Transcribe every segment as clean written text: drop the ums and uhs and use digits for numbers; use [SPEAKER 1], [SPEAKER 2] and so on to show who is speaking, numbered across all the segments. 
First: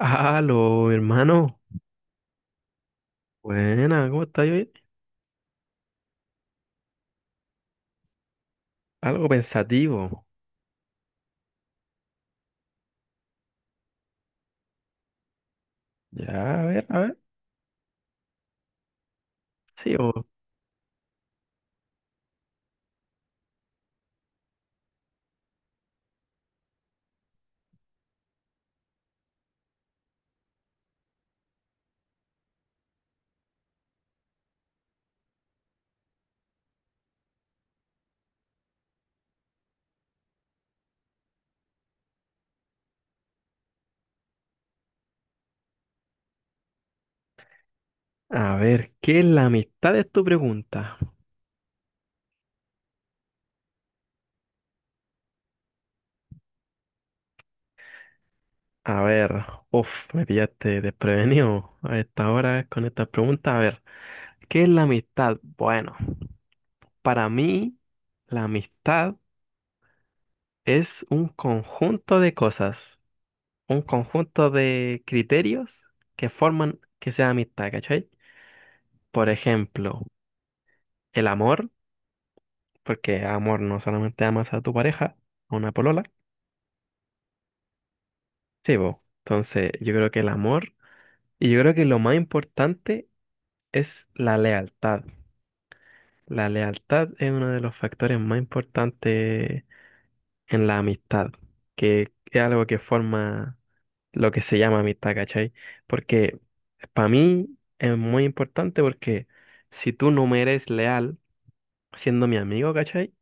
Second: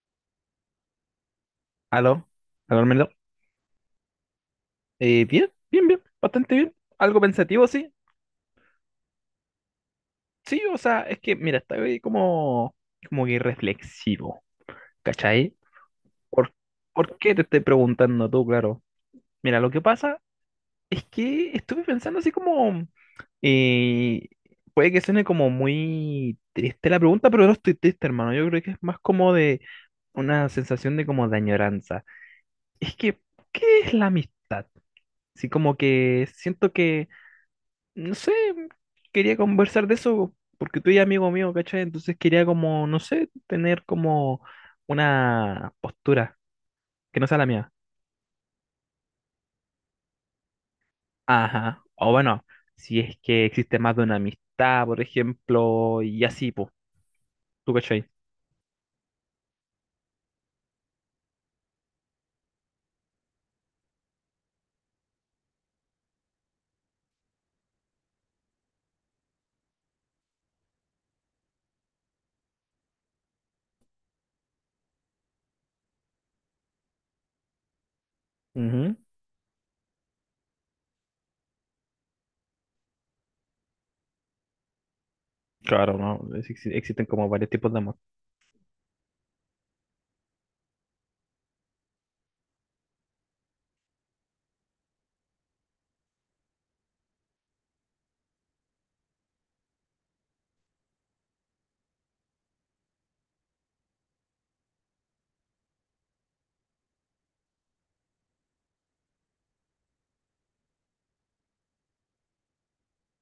[SPEAKER 1] Aló, hermano.
[SPEAKER 2] Aló, aló, Armando.
[SPEAKER 1] Buena, ¿cómo estás hoy?
[SPEAKER 2] Bien, bien, bien, bastante bien. Algo pensativo, sí.
[SPEAKER 1] Algo pensativo.
[SPEAKER 2] Sí, o sea, es que, mira, estoy como, como que reflexivo, ¿cachai? ¿Por,
[SPEAKER 1] Ya, a ver, a
[SPEAKER 2] por
[SPEAKER 1] ver.
[SPEAKER 2] qué te estoy preguntando tú, claro? Mira, lo que
[SPEAKER 1] Sí,
[SPEAKER 2] pasa
[SPEAKER 1] o...
[SPEAKER 2] es que estuve pensando así como, eh, puede que suene como muy triste la pregunta, pero no estoy triste, hermano. Yo creo que es más como de una sensación de como de añoranza. Es que, ¿qué es la amistad? Sí, como que siento que no sé, quería conversar de eso porque tú eres amigo mío, ¿cachai? Entonces quería como, no sé, tener como una postura que no sea la mía.
[SPEAKER 1] A ver, ¿qué es la amistad? Es tu pregunta.
[SPEAKER 2] Ajá. O bueno, si es que existe más de una amistad, por ejemplo, y así, pues, ¿tú cachai?
[SPEAKER 1] A ver, uff, me pillaste desprevenido a esta hora con esta pregunta. A ver, ¿qué es la amistad? Bueno, para mí, la amistad es un conjunto de cosas, un conjunto de criterios que forman que sea amistad, ¿cachai?
[SPEAKER 2] Ujú.
[SPEAKER 1] Por ejemplo, el amor. Porque amor no solamente amas a tu pareja, a una
[SPEAKER 2] Claro,
[SPEAKER 1] polola,
[SPEAKER 2] no, existen como varios tipos de amor.
[SPEAKER 1] sí, vos. Entonces, yo creo que el amor, y yo creo que lo más importante es la lealtad. La lealtad es uno de los factores más importantes en la amistad, que es algo que forma lo que se llama amistad, ¿cachai? Porque para mí es muy importante porque si tú no me eres leal siendo mi amigo, ¿cachai?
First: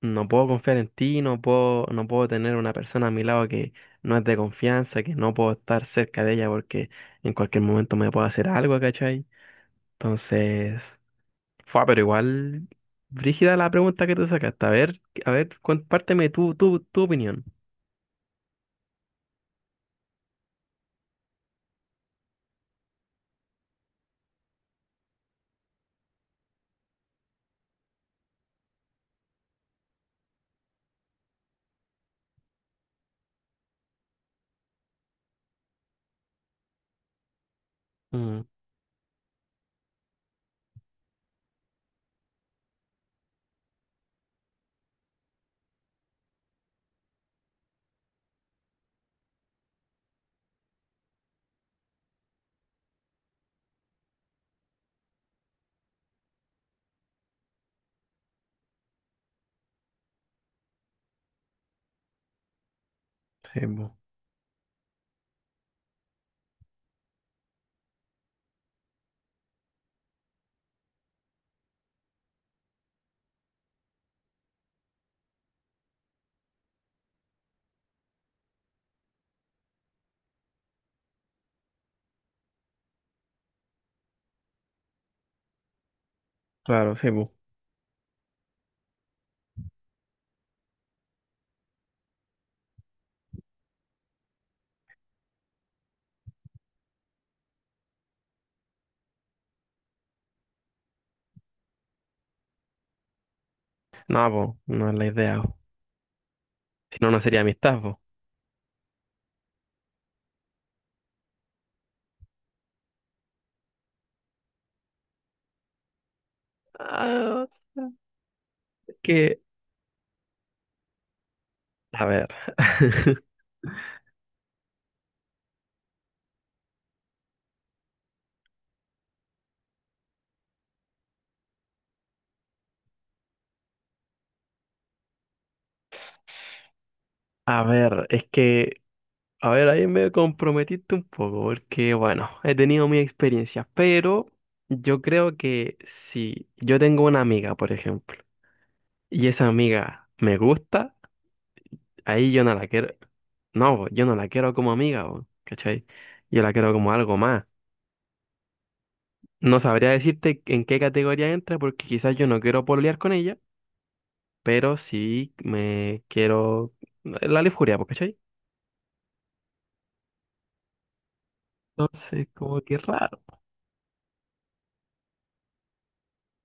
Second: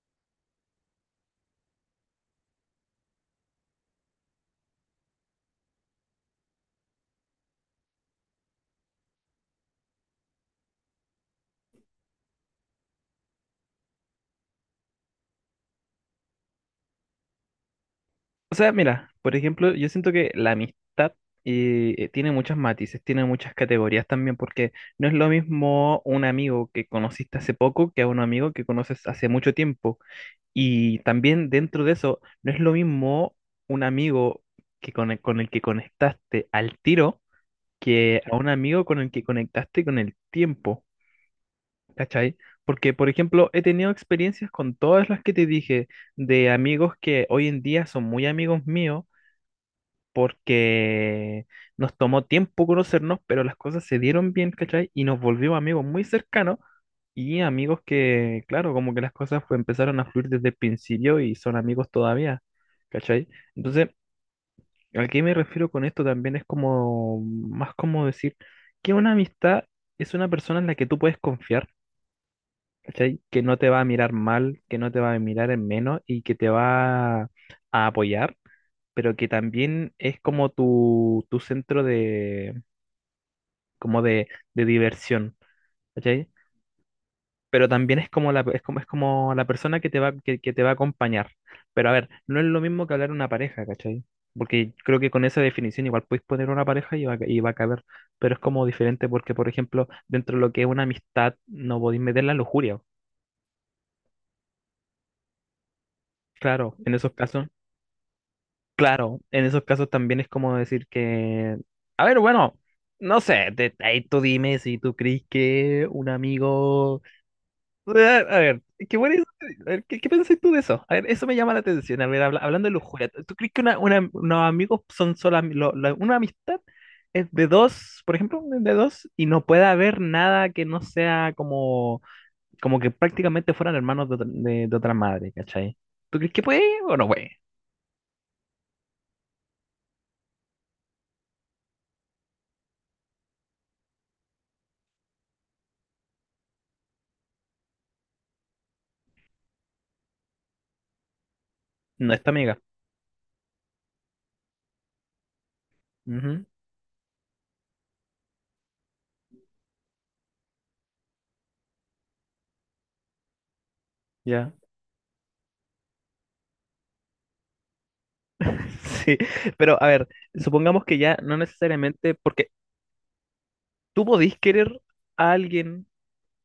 [SPEAKER 1] No puedo confiar en ti, no puedo, no puedo tener una persona a mi lado que no es de confianza, que no puedo estar cerca de ella porque en cualquier momento me puede hacer algo, ¿cachai? Entonces, fue, pero igual, brígida la pregunta que te sacaste. A ver, compárteme tu opinión.
[SPEAKER 2] O sea, mira, por ejemplo, yo siento que la amistad tiene muchos matices, tiene muchas categorías también, porque no es lo mismo un amigo que conociste hace poco que a un amigo que conoces hace mucho tiempo. Y también dentro de eso, no es lo mismo un amigo que con el que conectaste al tiro que a
[SPEAKER 1] Mm,
[SPEAKER 2] un amigo con el que conectaste con el tiempo, ¿cachai? Porque, por ejemplo, he tenido experiencias con todas las que te dije, de amigos que hoy en día son muy amigos míos porque nos tomó tiempo conocernos, pero las cosas se dieron bien, ¿cachai? Y nos volvimos amigos muy cercanos y amigos que, claro, como que las cosas empezaron a fluir desde el principio y son amigos todavía, ¿cachai?
[SPEAKER 1] sí,
[SPEAKER 2] Entonces,
[SPEAKER 1] po.
[SPEAKER 2] ¿a qué me refiero con esto? También es como, más como decir que una amistad es una persona en la que tú puedes confiar. ¿Cachai? Que no te va a mirar mal, que no te va a mirar en menos y que te va a apoyar, pero que también es como tu centro de, como de diversión, ¿cachai?
[SPEAKER 1] Claro, sí, po.
[SPEAKER 2] Pero también es como la persona que te va, que te va a acompañar. Pero a ver, no es lo mismo que hablar una pareja, ¿cachai? Porque creo que con esa definición igual puedes poner una pareja y va, y va a caber, pero es como diferente porque, por ejemplo, dentro de lo que es una amistad no podéis meter la lujuria.
[SPEAKER 1] No, po, no es la idea. Po.
[SPEAKER 2] Claro, en
[SPEAKER 1] Si no,
[SPEAKER 2] esos
[SPEAKER 1] no sería
[SPEAKER 2] casos.
[SPEAKER 1] amistad, po.
[SPEAKER 2] Claro, en esos casos también es como decir que, a ver, bueno, no sé, ahí tú dime si tú crees que un amigo...
[SPEAKER 1] Ah,
[SPEAKER 2] A a ver, ¿qué, bueno,
[SPEAKER 1] que,
[SPEAKER 2] a ver, ¿qué, qué piensas tú de eso? A ver, eso me llama la atención.
[SPEAKER 1] a
[SPEAKER 2] A ver,
[SPEAKER 1] ver.
[SPEAKER 2] hablando de lujuria, ¿tú crees que unos amigos son solo... una amistad es de dos, por ejemplo, de dos, y no puede haber nada que no sea como, como que prácticamente fueran hermanos de, de otra madre, ¿cachai? ¿Tú crees que puede o no puede?
[SPEAKER 1] A ver, es que a ver, ahí me comprometiste un poco, porque bueno, he tenido mi experiencia, pero yo creo que si yo tengo una amiga, por ejemplo, y esa amiga me gusta,
[SPEAKER 2] No es tu
[SPEAKER 1] ahí yo no
[SPEAKER 2] amiga.
[SPEAKER 1] la quiero, no, bo, yo no la quiero como amiga, bo, ¿cachai? Yo
[SPEAKER 2] Ujú,
[SPEAKER 1] la quiero como algo más. No sabría decirte en qué categoría entra, porque quizás yo no quiero pololear con ella,
[SPEAKER 2] ya.
[SPEAKER 1] pero sí me quiero la lujuria, bo, ¿cachai?
[SPEAKER 2] Sí, pero a ver, supongamos que ya no necesariamente,
[SPEAKER 1] Entonces,
[SPEAKER 2] porque
[SPEAKER 1] como que raro,
[SPEAKER 2] tú podís querer a alguien,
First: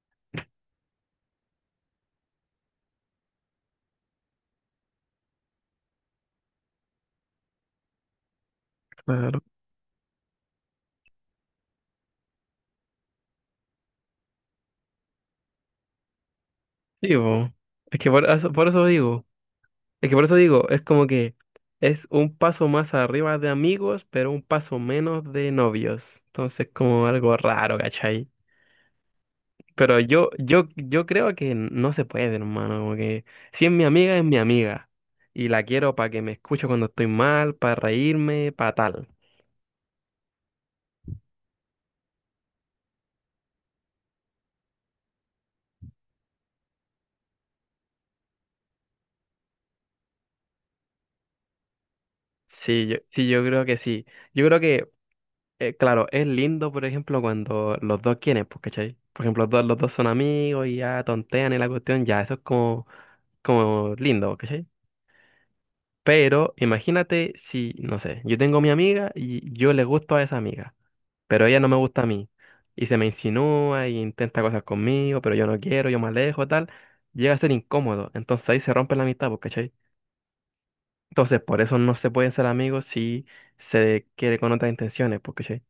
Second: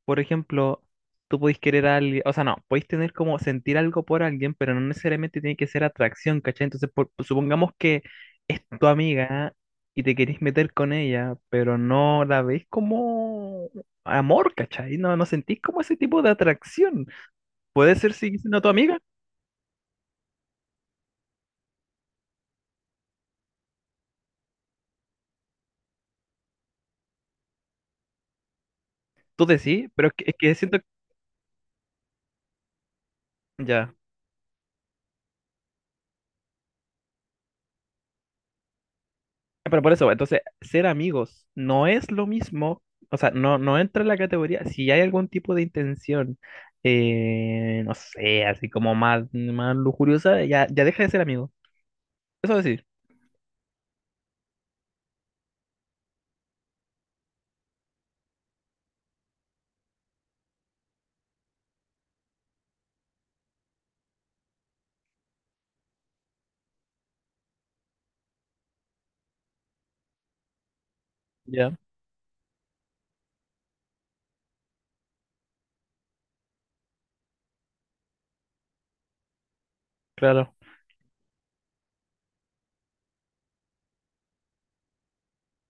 [SPEAKER 2] por ejemplo, tú podís querer a alguien, o sea, no, podéis tener como sentir algo por alguien, pero no necesariamente tiene que ser atracción, ¿cachai? Entonces, supongamos que es tu
[SPEAKER 1] claro.
[SPEAKER 2] amiga y te querés meter con ella, pero no la veis como amor, ¿cachai? No, no sentís como ese tipo de atracción.
[SPEAKER 1] Sí, bo,
[SPEAKER 2] Puede
[SPEAKER 1] es que
[SPEAKER 2] ser si siendo
[SPEAKER 1] por
[SPEAKER 2] tu
[SPEAKER 1] eso
[SPEAKER 2] amiga,
[SPEAKER 1] digo. Es que por eso digo, es como que es un paso más arriba de amigos, pero un paso menos de novios. Entonces, como algo raro, ¿cachai?
[SPEAKER 2] tú decís,
[SPEAKER 1] Pero
[SPEAKER 2] pero
[SPEAKER 1] yo,
[SPEAKER 2] es que
[SPEAKER 1] yo,
[SPEAKER 2] siento,
[SPEAKER 1] yo creo que no se puede, hermano. Como que si es mi
[SPEAKER 2] ya.
[SPEAKER 1] amiga, es mi amiga. Y la quiero para que me escuche cuando estoy mal, para reírme, para tal.
[SPEAKER 2] Pero por eso, entonces, ser amigos no es lo mismo, o sea, no, no entra en la categoría, si hay algún tipo de intención, no sé, así como más, más lujuriosa, ya, ya deja de ser amigo. Eso sí,
[SPEAKER 1] Sí, yo, sí, yo creo que sí. Yo creo que, claro, es lindo, por ejemplo, cuando los dos quieren, pues, ¿cachai? Por ejemplo, los dos son amigos y ya tontean en la cuestión, ya, eso es como, como lindo, ¿cachai? Pero imagínate si, no sé, yo tengo mi amiga y yo le gusto a esa amiga, pero ella no
[SPEAKER 2] ya,
[SPEAKER 1] me gusta a mí. Y se me insinúa y intenta cosas conmigo, pero yo no quiero, yo me alejo, tal. Llega a ser incómodo. Entonces ahí se rompe la amistad, pues, ¿cachai?
[SPEAKER 2] claro,
[SPEAKER 1] Entonces por eso no se pueden ser amigos si se quiere con otras intenciones, pues, ¿cachai?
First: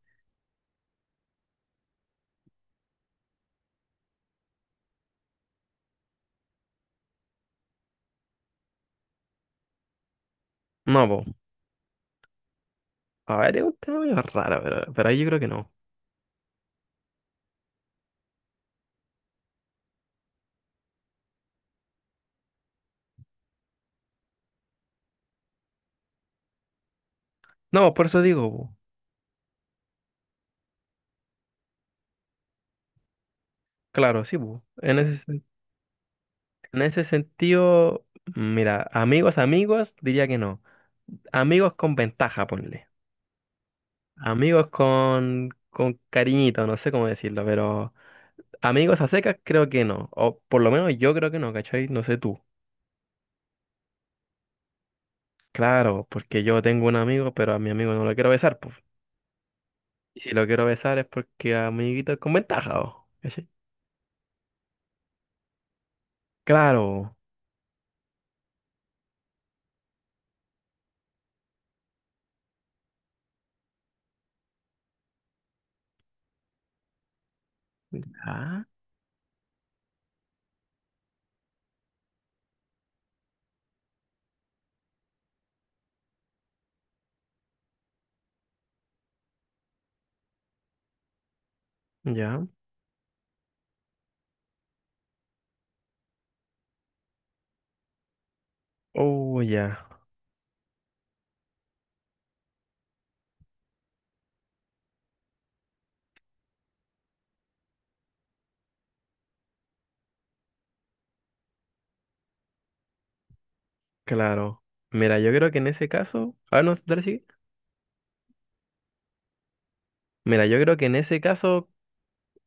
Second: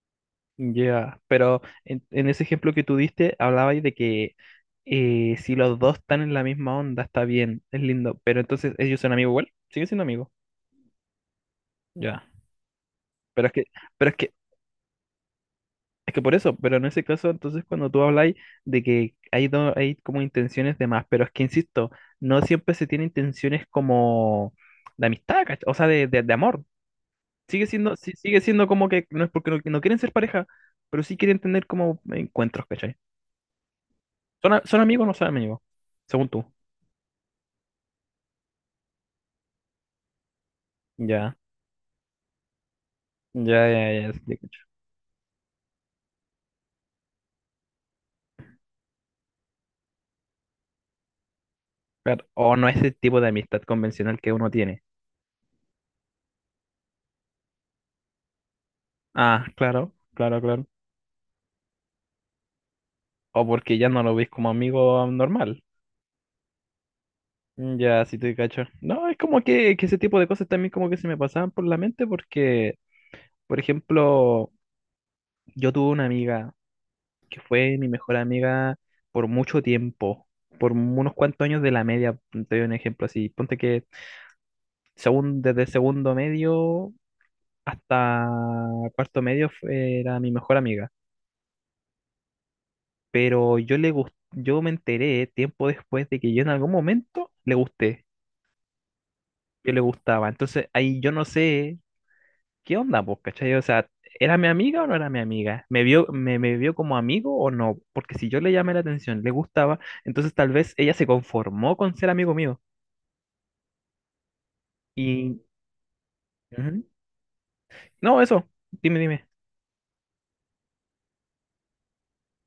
[SPEAKER 2] ya. Pero en ese ejemplo que tú diste, hablabais de que si los dos están en la misma onda, está bien, es lindo, pero entonces ellos son amigos igual, siguen siendo amigos,
[SPEAKER 1] No, pues.
[SPEAKER 2] ya.
[SPEAKER 1] A
[SPEAKER 2] Pero es
[SPEAKER 1] ver, es
[SPEAKER 2] que,
[SPEAKER 1] un tema
[SPEAKER 2] pero
[SPEAKER 1] medio
[SPEAKER 2] es que
[SPEAKER 1] raro, pero ahí yo creo que no.
[SPEAKER 2] es que por eso, pero en ese caso, entonces cuando tú habláis de que hay, hay como intenciones de más, pero es que insisto, no siempre se tienen intenciones como de amistad, ¿cach- O sea, de, de amor. Sigue
[SPEAKER 1] No,
[SPEAKER 2] siendo,
[SPEAKER 1] por
[SPEAKER 2] sí,
[SPEAKER 1] eso
[SPEAKER 2] sigue
[SPEAKER 1] digo,
[SPEAKER 2] siendo
[SPEAKER 1] po.
[SPEAKER 2] como que no es porque no, no quieren ser pareja, pero sí quieren tener como encuentros, ¿cachai?
[SPEAKER 1] Claro, sí,
[SPEAKER 2] ¿Son,
[SPEAKER 1] po.
[SPEAKER 2] son
[SPEAKER 1] En
[SPEAKER 2] amigos o no
[SPEAKER 1] ese,
[SPEAKER 2] son
[SPEAKER 1] sen-
[SPEAKER 2] amigos? Según tú.
[SPEAKER 1] en ese sentido, mira, amigos, amigos, diría que no.
[SPEAKER 2] Ya,
[SPEAKER 1] Amigos con ventaja, ponle.
[SPEAKER 2] ya, ya, ya, sí, te cacho.
[SPEAKER 1] Amigos con cariñito, no sé cómo decirlo, pero amigos a secas creo que no. O por lo menos yo creo que no, ¿cachai? No sé
[SPEAKER 2] Claro,
[SPEAKER 1] tú.
[SPEAKER 2] o no es el tipo de amistad convencional que uno tiene.
[SPEAKER 1] Claro, porque yo tengo un amigo, pero a mi amigo no lo quiero besar, pues.
[SPEAKER 2] Ah, claro,
[SPEAKER 1] Y si
[SPEAKER 2] claro,
[SPEAKER 1] lo
[SPEAKER 2] claro.
[SPEAKER 1] quiero besar es porque amiguito es con ventaja, o,
[SPEAKER 2] O
[SPEAKER 1] ¿cachai?
[SPEAKER 2] porque ya no lo ves como amigo normal.
[SPEAKER 1] Claro.
[SPEAKER 2] Mm, ya, sí te cacho. No, es como que ese tipo de cosas también como que se me pasaban por la mente porque, por ejemplo, yo tuve una amiga que fue mi mejor
[SPEAKER 1] Ah,
[SPEAKER 2] amiga por mucho tiempo, por unos cuantos años de la media, mm, te doy un ejemplo así, ponte que según, desde segundo medio hasta cuarto medio era mi mejor amiga,
[SPEAKER 1] ya.
[SPEAKER 2] pero yo yo me enteré tiempo después de que yo en algún momento le gusté,
[SPEAKER 1] Oh,
[SPEAKER 2] yo
[SPEAKER 1] ya.
[SPEAKER 2] le gustaba, entonces ahí yo no sé ¿qué onda, pues, cachai? O sea, ¿era mi amiga o no era mi amiga? ¿Me vio, me vio como amigo o no? Porque si yo le llamé la atención, le gustaba, entonces tal vez ella se conformó con ser amigo mío.
[SPEAKER 1] Claro. Mira, yo
[SPEAKER 2] Y...
[SPEAKER 1] creo que en ese caso. A ver, no,
[SPEAKER 2] ujú.
[SPEAKER 1] dale, sigue.
[SPEAKER 2] No, eso, dime, dime.
[SPEAKER 1] Mira, yo creo que en ese caso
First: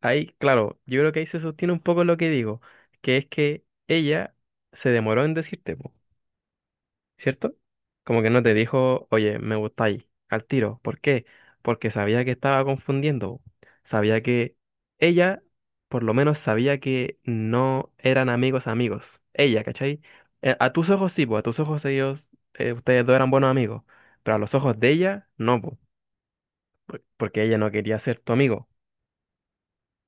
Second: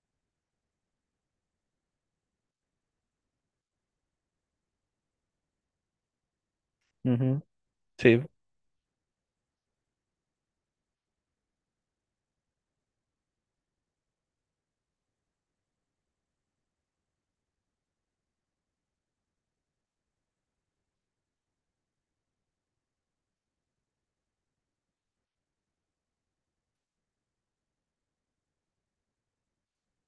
[SPEAKER 1] ahí, claro, yo creo que ahí se sostiene un poco lo que digo, que es que ella se demoró en decirte, po,
[SPEAKER 2] Ujú,
[SPEAKER 1] ¿cierto?
[SPEAKER 2] sí,
[SPEAKER 1] Como que no te dijo, oye, me gustáis, al tiro. ¿Por qué? Porque sabía que estaba confundiendo. Po. Sabía que ella, por lo menos, sabía que no eran amigos amigos. Ella, ¿cachai? A tus ojos sí, pues, a tus ojos ellos, ustedes dos eran buenos amigos, pero a los ojos de ella, no, po, porque ella no quería ser tu amigo.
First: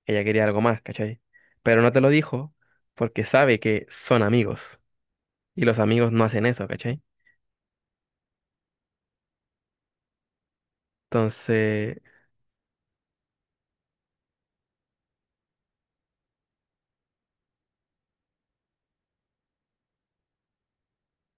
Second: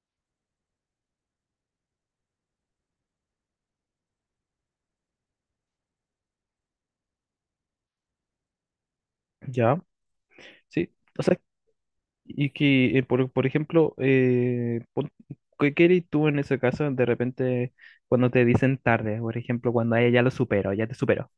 [SPEAKER 1] Ella quería algo más, ¿cachai? Pero no te lo dijo porque sabe que son amigos y los amigos no hacen eso, ¿cachai?
[SPEAKER 2] ya. Sí, o sea,
[SPEAKER 1] Entonces,
[SPEAKER 2] y que, por ejemplo, ¿qué qué harías tú en ese caso de repente cuando te dicen tarde? Por ejemplo, cuando a ella ya lo supero, ya te superó.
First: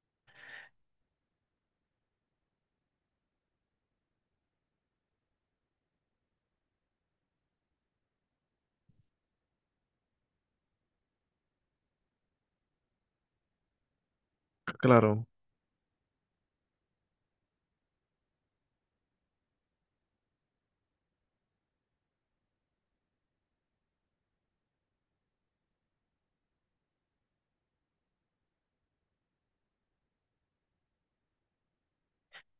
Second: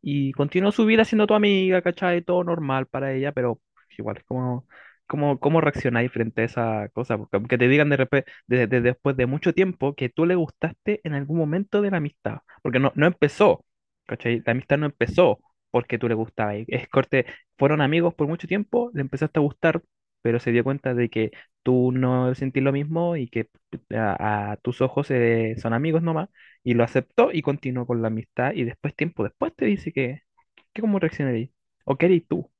[SPEAKER 2] Y continuó su vida siendo tu amiga, ¿cachai? Todo normal para ella, pero igual es como, como, cómo reaccionáis frente a esa cosa, porque aunque te digan de repente, después de mucho tiempo, que tú le gustaste en algún momento de la amistad, porque no, no empezó, ¿cachai? La amistad no
[SPEAKER 1] claro,
[SPEAKER 2] empezó porque tú le gustabas. Es corte, fueron amigos por mucho tiempo, le empezaste a gustar, pero se dio cuenta de que tú no sentís lo mismo y que a tus ojos son amigos nomás y lo aceptó y continuó con la amistad. Y después, tiempo después, te dice que cómo reaccionarías. O qué harías tú.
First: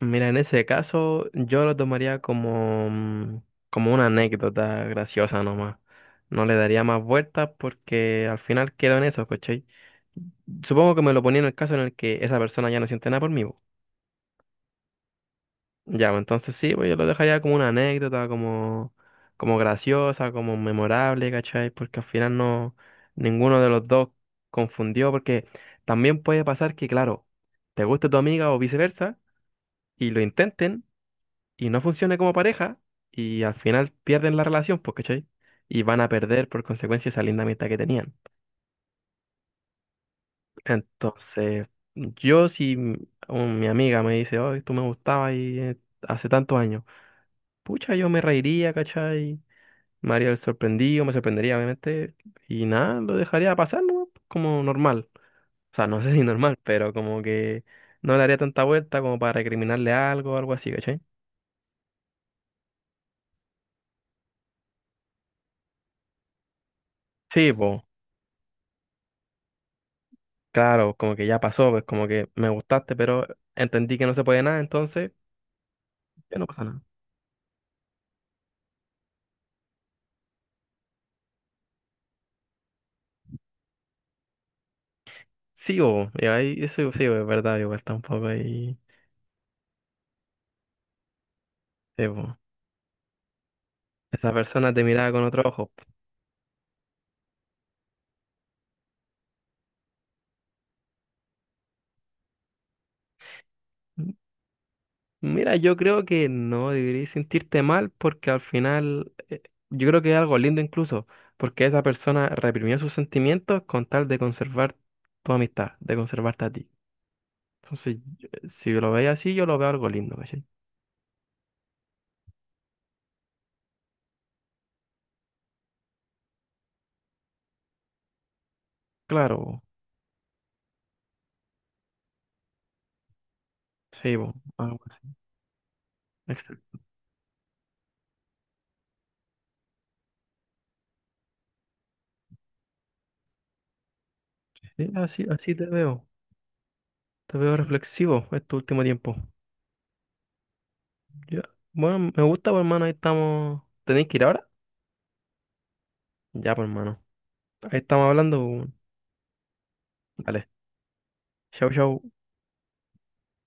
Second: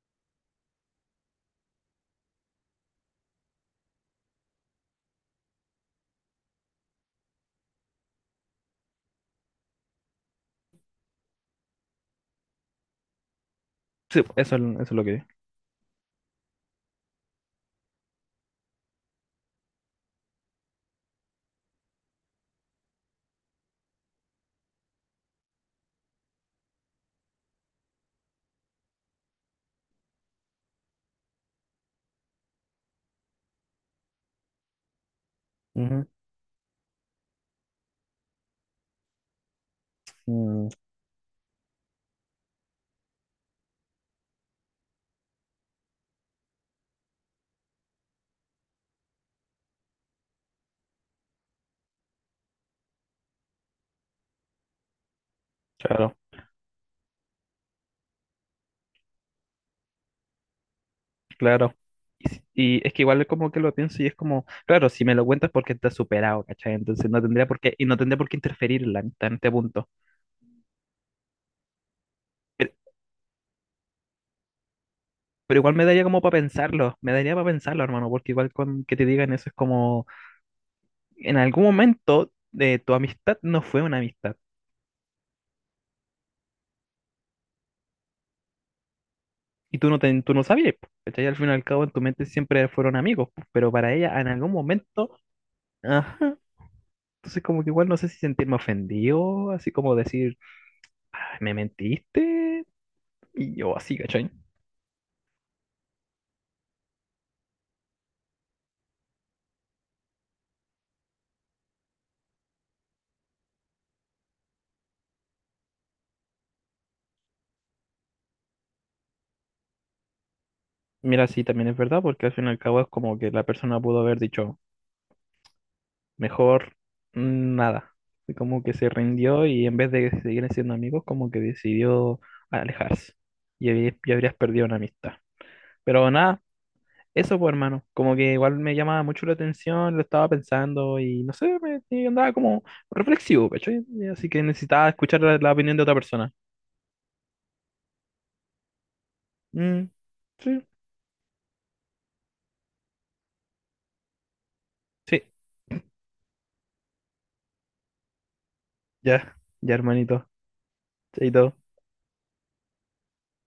[SPEAKER 1] mira, en ese caso yo lo tomaría como, mm, como una anécdota graciosa nomás. No le daría más vueltas porque al final quedó en eso, ¿cachai? Supongo que me lo ponía en el caso en el que esa persona ya no siente nada por mí,
[SPEAKER 2] Sí, pues, eso, eso es lo que...
[SPEAKER 1] ya, pues, entonces sí, pues yo lo dejaría como una anécdota, como, como graciosa, como memorable, ¿cachai? Porque al final no, ninguno de los dos confundió, porque también puede pasar que, claro, te guste tu amiga o viceversa, y lo intenten, y no funcione como pareja, y al final pierden la relación, pues, ¿cachai? Y van
[SPEAKER 2] Ujú.
[SPEAKER 1] a perder por consecuencia esa linda amistad que tenían.
[SPEAKER 2] Mm,
[SPEAKER 1] Entonces, yo si m- un- mi amiga me dice, oh, tú me gustabas y hace tantos años, pucha, yo me reiría, ¿cachai? Me haría el sorprendido, me sorprendería, obviamente. Y nada, lo dejaría pasar, ¿no? Como normal. O sea, no sé
[SPEAKER 2] claro,
[SPEAKER 1] si normal, pero como que no le haría tanta vuelta como para recriminarle algo o algo así, ¿cachai?
[SPEAKER 2] claro. Y, y es que igual como que lo pienso y es como, claro, si me lo cuentas porque está superado, ¿cachai? Entonces no tendría
[SPEAKER 1] Sí,
[SPEAKER 2] por qué,
[SPEAKER 1] pues,
[SPEAKER 2] y no tendría por qué interferir en la amistad en este punto.
[SPEAKER 1] claro, como que ya pasó, pues como que me
[SPEAKER 2] Pero,
[SPEAKER 1] gustaste, pero entendí que no se puede nada, entonces
[SPEAKER 2] pero igual me daría como para
[SPEAKER 1] ya no pasa nada.
[SPEAKER 2] pensarlo, me daría para pensarlo, hermano, porque igual con que te digan eso es como, en algún momento de tu amistad no fue una amistad.
[SPEAKER 1] Sí, po, y ahí eso sí, po, es verdad, igual está un poco ahí.
[SPEAKER 2] Y tú no, tú no sabías, po, ¿cachai? Al fin y al cabo en tu
[SPEAKER 1] Sí,
[SPEAKER 2] mente
[SPEAKER 1] po.
[SPEAKER 2] siempre fueron amigos, po, pero para ella en
[SPEAKER 1] Esa
[SPEAKER 2] algún
[SPEAKER 1] persona te miraba
[SPEAKER 2] momento,
[SPEAKER 1] con otro ojo.
[SPEAKER 2] ajá. Entonces como que igual no sé si sentirme ofendido, así como decir, "Ay, me mentiste, y yo así, ¿cachai?
[SPEAKER 1] Mira, yo creo que no deberías sentirte mal porque al final yo creo que es algo lindo incluso, porque esa persona reprimió sus sentimientos con tal de conservar tu amistad, de conservarte a ti. Entonces, si lo veis así, yo lo veo algo lindo, ¿cachai?
[SPEAKER 2] Mira, sí, también es verdad, porque al fin y al cabo es como que la persona pudo haber dicho, mejor mm, nada. Y como que se rindió
[SPEAKER 1] Claro,
[SPEAKER 2] y en vez de seguir siendo amigos, como que decidió alejarse. Y, y
[SPEAKER 1] sí,
[SPEAKER 2] habrías
[SPEAKER 1] bo,
[SPEAKER 2] perdido una
[SPEAKER 1] algo así.
[SPEAKER 2] amistad. Pero nada.
[SPEAKER 1] Excel-
[SPEAKER 2] Eso, pues, hermano, como que igual me llamaba mucho la atención, lo estaba pensando y no sé, me, y andaba como reflexivo, ¿cachai? Y así que
[SPEAKER 1] sí,
[SPEAKER 2] necesitaba escuchar
[SPEAKER 1] así,
[SPEAKER 2] la
[SPEAKER 1] así
[SPEAKER 2] opinión de otra persona.
[SPEAKER 1] te veo reflexivo este último tiempo.
[SPEAKER 2] Mm, sí,
[SPEAKER 1] Ya, bueno, me gusta, pues, hermano, ahí estamos. ¿Tenéis que ir ahora?
[SPEAKER 2] sí,
[SPEAKER 1] Ya, pues, hermano. Ahí estamos hablando. Bo.
[SPEAKER 2] ya, ya, hermanito.
[SPEAKER 1] Dale,
[SPEAKER 2] Chaito.
[SPEAKER 1] chau, chau.